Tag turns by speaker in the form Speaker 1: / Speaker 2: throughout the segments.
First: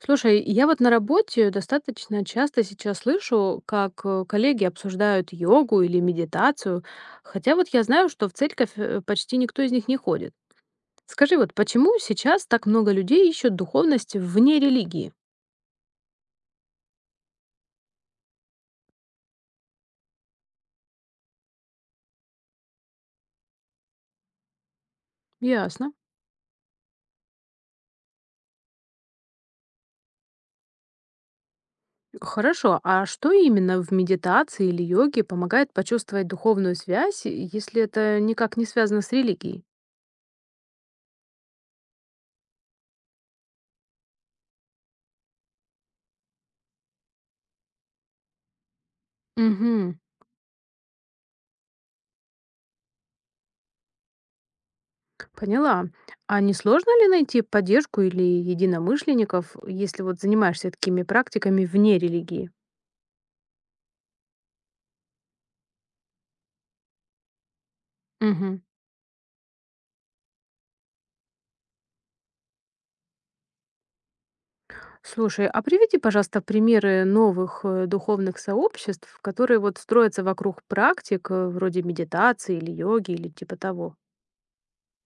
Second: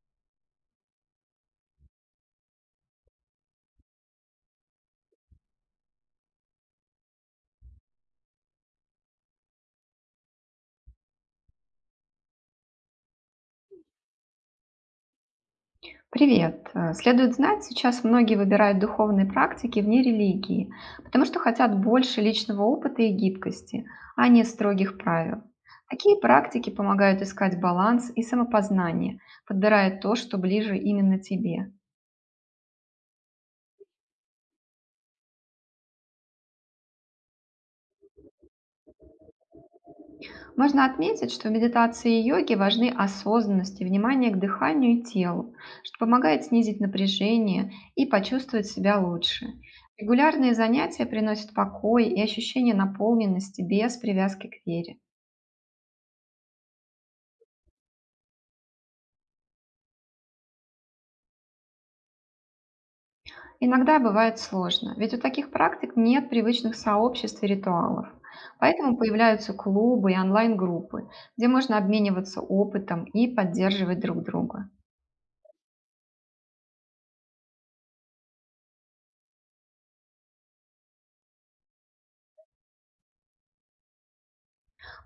Speaker 1: Слушай, я вот на работе достаточно часто сейчас слышу, как коллеги обсуждают йогу или медитацию, хотя вот я знаю, что в церковь почти никто из них не ходит. Скажи, вот почему сейчас так много людей ищут духовность вне религии?
Speaker 2: Привет! Следует знать, сейчас многие выбирают духовные практики вне религии, потому что хотят больше личного опыта и гибкости, а не строгих правил.
Speaker 1: Ясно.
Speaker 2: Такие практики помогают искать баланс и самопознание, подбирая то, что ближе именно тебе.
Speaker 1: Хорошо, а что именно в медитации или йоге помогает почувствовать духовную связь, если это никак не связано с религией?
Speaker 2: Можно отметить, что в медитации и йоге важны осознанность и внимание к дыханию и телу, что помогает снизить напряжение и почувствовать себя лучше.
Speaker 1: Угу.
Speaker 2: Регулярные занятия приносят покой и ощущение наполненности без привязки к вере.
Speaker 1: Поняла. А не сложно ли найти поддержку или единомышленников, если вот занимаешься такими практиками вне религии?
Speaker 2: Иногда бывает сложно, ведь у таких практик нет привычных сообществ и ритуалов.
Speaker 1: Мгм.
Speaker 2: Поэтому появляются клубы и онлайн-группы, где можно обмениваться опытом и поддерживать друг друга.
Speaker 1: Слушай, а приведи, пожалуйста, примеры новых духовных сообществ, которые вот строятся вокруг практик вроде медитации или йоги или типа того.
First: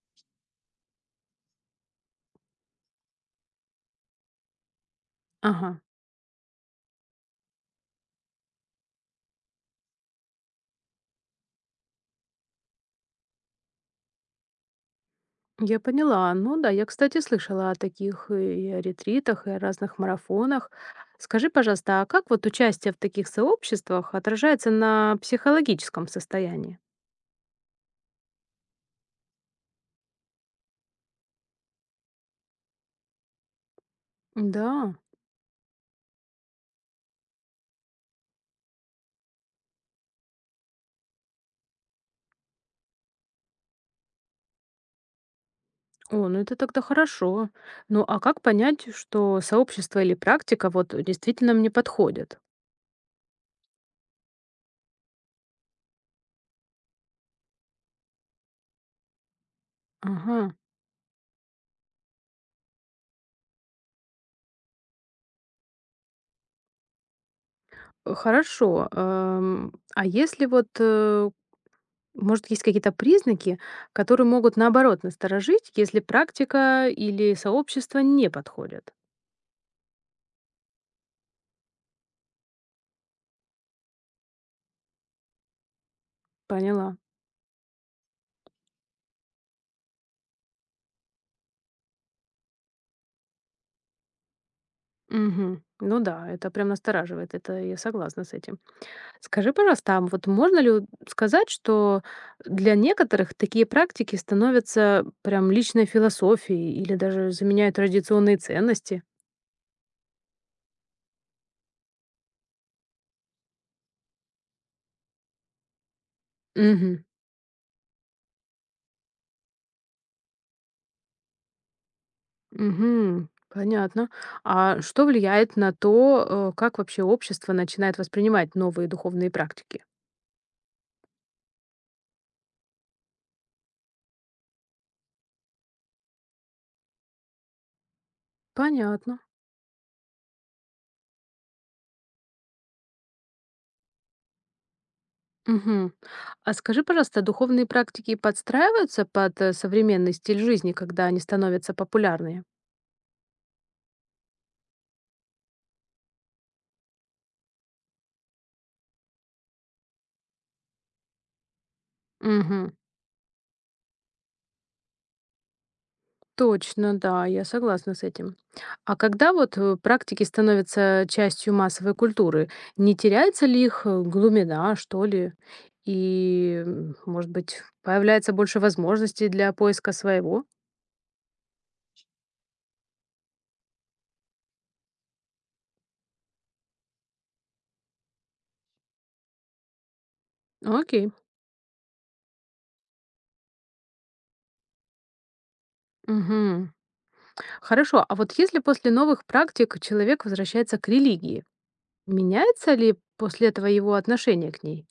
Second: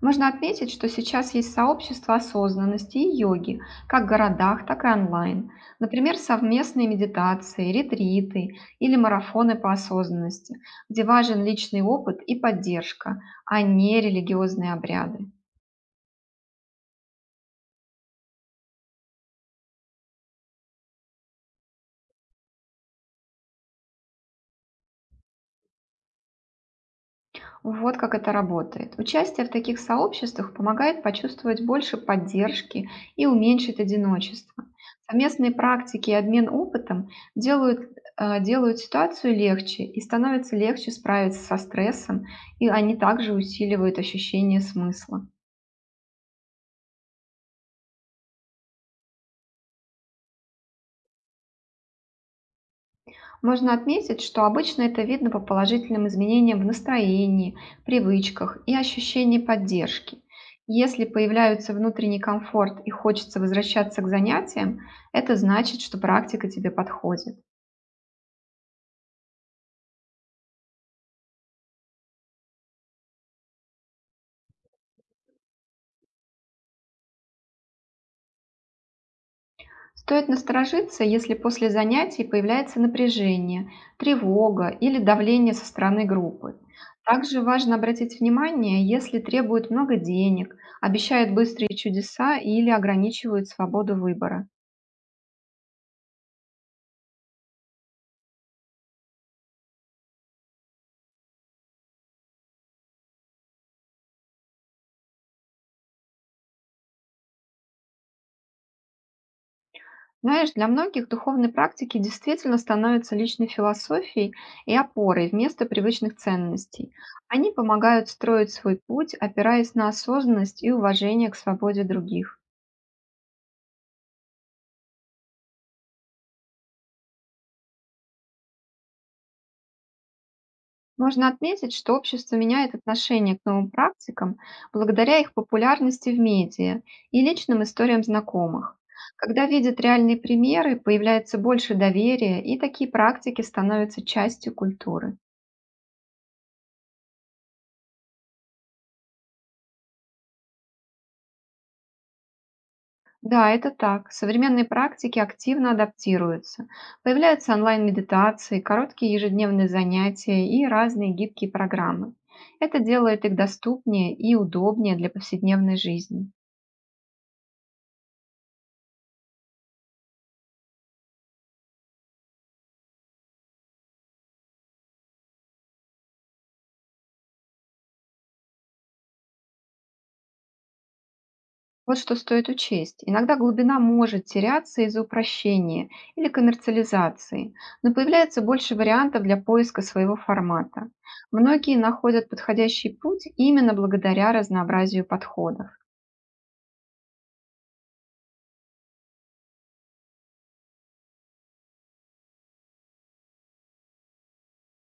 Speaker 2: Можно отметить, что сейчас есть сообщество осознанности и йоги, как в городах, так и онлайн.
Speaker 1: Ага,
Speaker 2: Например, совместные медитации, ретриты или марафоны по осознанности, где важен личный опыт и поддержка, а не религиозные обряды.
Speaker 1: я поняла. Ну да, я, кстати, слышала о таких и о ретритах, и о разных марафонах. Скажи, пожалуйста, а как вот участие в таких сообществах отражается на психологическом состоянии?
Speaker 2: Вот как это работает. Участие в таких сообществах помогает почувствовать больше поддержки и уменьшить одиночество.
Speaker 1: Да.
Speaker 2: Совместные практики и обмен опытом делают ситуацию легче и становится легче справиться со стрессом, и они также усиливают ощущение смысла.
Speaker 1: О, ну это тогда хорошо. Ну, а как понять, что сообщество или практика вот действительно мне подходят?
Speaker 2: Можно отметить, что обычно это видно по положительным изменениям в настроении, привычках и ощущении поддержки.
Speaker 1: Ага,
Speaker 2: Если появляются внутренний комфорт и хочется возвращаться к занятиям, это значит, что практика тебе подходит.
Speaker 1: хорошо. А если может, есть какие-то признаки, которые могут наоборот насторожить, если практика или сообщество не подходят?
Speaker 2: Стоит насторожиться, если после занятий появляется напряжение, тревога или давление со стороны группы.
Speaker 1: Поняла.
Speaker 2: Также важно обратить внимание, если требуют много денег, обещают быстрые чудеса или ограничивают свободу выбора.
Speaker 1: Мгм. Ну да, это прям настораживает, это я согласна с этим. Скажи, пожалуйста, а вот можно ли сказать, что для некоторых такие практики становятся прям личной философией или даже заменяют традиционные ценности?
Speaker 2: Знаешь, для многих духовные практики действительно становятся личной философией и опорой вместо привычных ценностей.
Speaker 1: Мгм.
Speaker 2: Они помогают строить свой путь, опираясь на осознанность и уважение к свободе других.
Speaker 1: Мгм. Понятно. А что влияет на то, как вообще общество начинает воспринимать новые духовные практики?
Speaker 2: Можно отметить, что общество меняет отношение к новым практикам благодаря их популярности в медиа и личным историям знакомых.
Speaker 1: Понятно.
Speaker 2: Когда видят реальные примеры, появляется больше доверия, и такие практики становятся частью культуры.
Speaker 1: Мгм. А скажи, пожалуйста, духовные практики подстраиваются под современный стиль жизни, когда они становятся популярными?
Speaker 2: Да, это так. Современные практики активно адаптируются. Появляются онлайн-медитации, короткие ежедневные занятия и разные гибкие программы. Это делает их доступнее и удобнее для повседневной жизни.
Speaker 1: Точно, да, я согласна с этим. А когда практики становятся частью массовой культуры, не теряется ли их глубина, что ли? И, может быть, появляется больше возможностей для поиска своего?
Speaker 2: Вот что стоит учесть. Иногда глубина может теряться из-за упрощения или коммерциализации, но появляется больше вариантов для поиска своего формата.
Speaker 1: Окей.
Speaker 2: Многие находят подходящий путь именно благодаря разнообразию подходов.
Speaker 1: Мгм. Хорошо. А вот если после новых практик человек возвращается к религии, меняется ли после этого его отношение к ней?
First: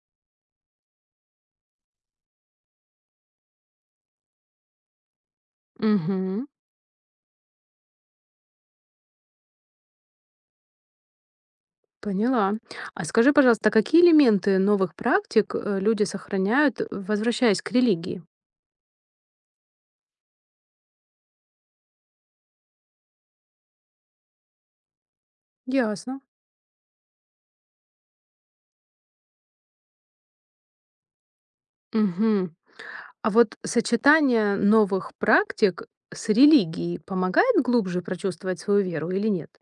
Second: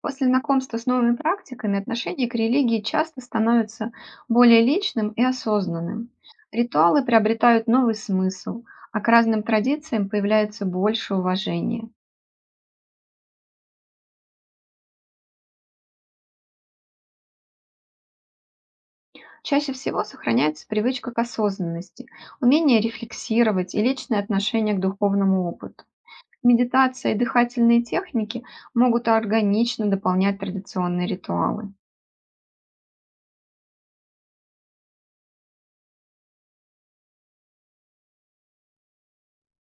Speaker 2: После знакомства с новыми практиками отношение к религии часто становится более личным и осознанным.
Speaker 1: Угу.
Speaker 2: Ритуалы приобретают новый смысл, а к разным традициям появляется больше уважения.
Speaker 1: Поняла. А скажи, пожалуйста, какие элементы новых практик люди сохраняют, возвращаясь к религии?
Speaker 2: Чаще всего сохраняется привычка к осознанности, умение рефлексировать и личное отношение к духовному опыту.
Speaker 1: Ясно.
Speaker 2: Медитация и дыхательные техники могут органично дополнять традиционные ритуалы.
Speaker 1: Мгм. А вот сочетание новых практик с религией помогает глубже прочувствовать свою веру или нет?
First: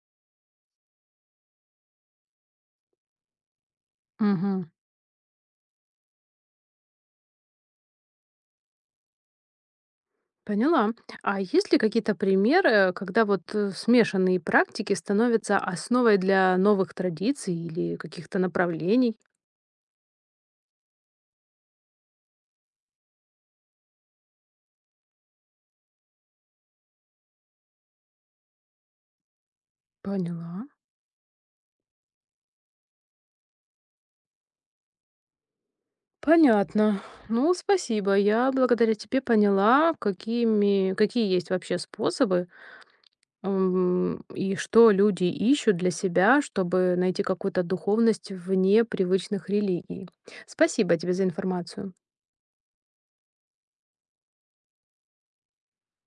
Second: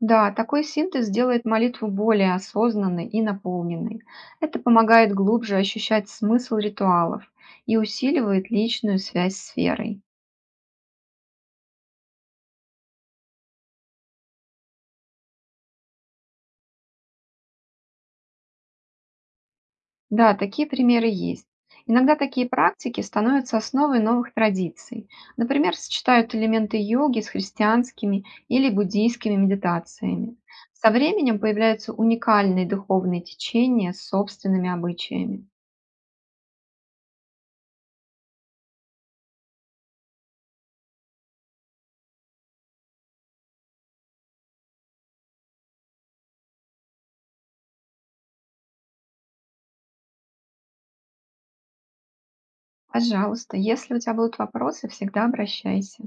Speaker 2: Да, такой синтез делает молитву более осознанной и наполненной. Это
Speaker 1: Мгм.
Speaker 2: помогает глубже ощущать смысл ритуалов и усиливает личную связь с верой.
Speaker 1: Поняла. А есть ли какие-то примеры, когда смешанные практики становятся основой для новых традиций или каких-то направлений?
Speaker 2: Да, такие примеры есть. Иногда такие практики становятся основой новых традиций. Например, сочетают элементы йоги с христианскими или буддийскими медитациями.
Speaker 1: Поняла.
Speaker 2: Со временем появляются уникальные духовные течения с собственными обычаями.
Speaker 1: Понятно. Ну, спасибо. Я благодаря тебе поняла, какие есть вообще способы и что люди ищут для себя, чтобы найти какую-то духовность вне привычных религий. Спасибо тебе за информацию.
Speaker 2: Пожалуйста, если у тебя будут вопросы, всегда обращайся.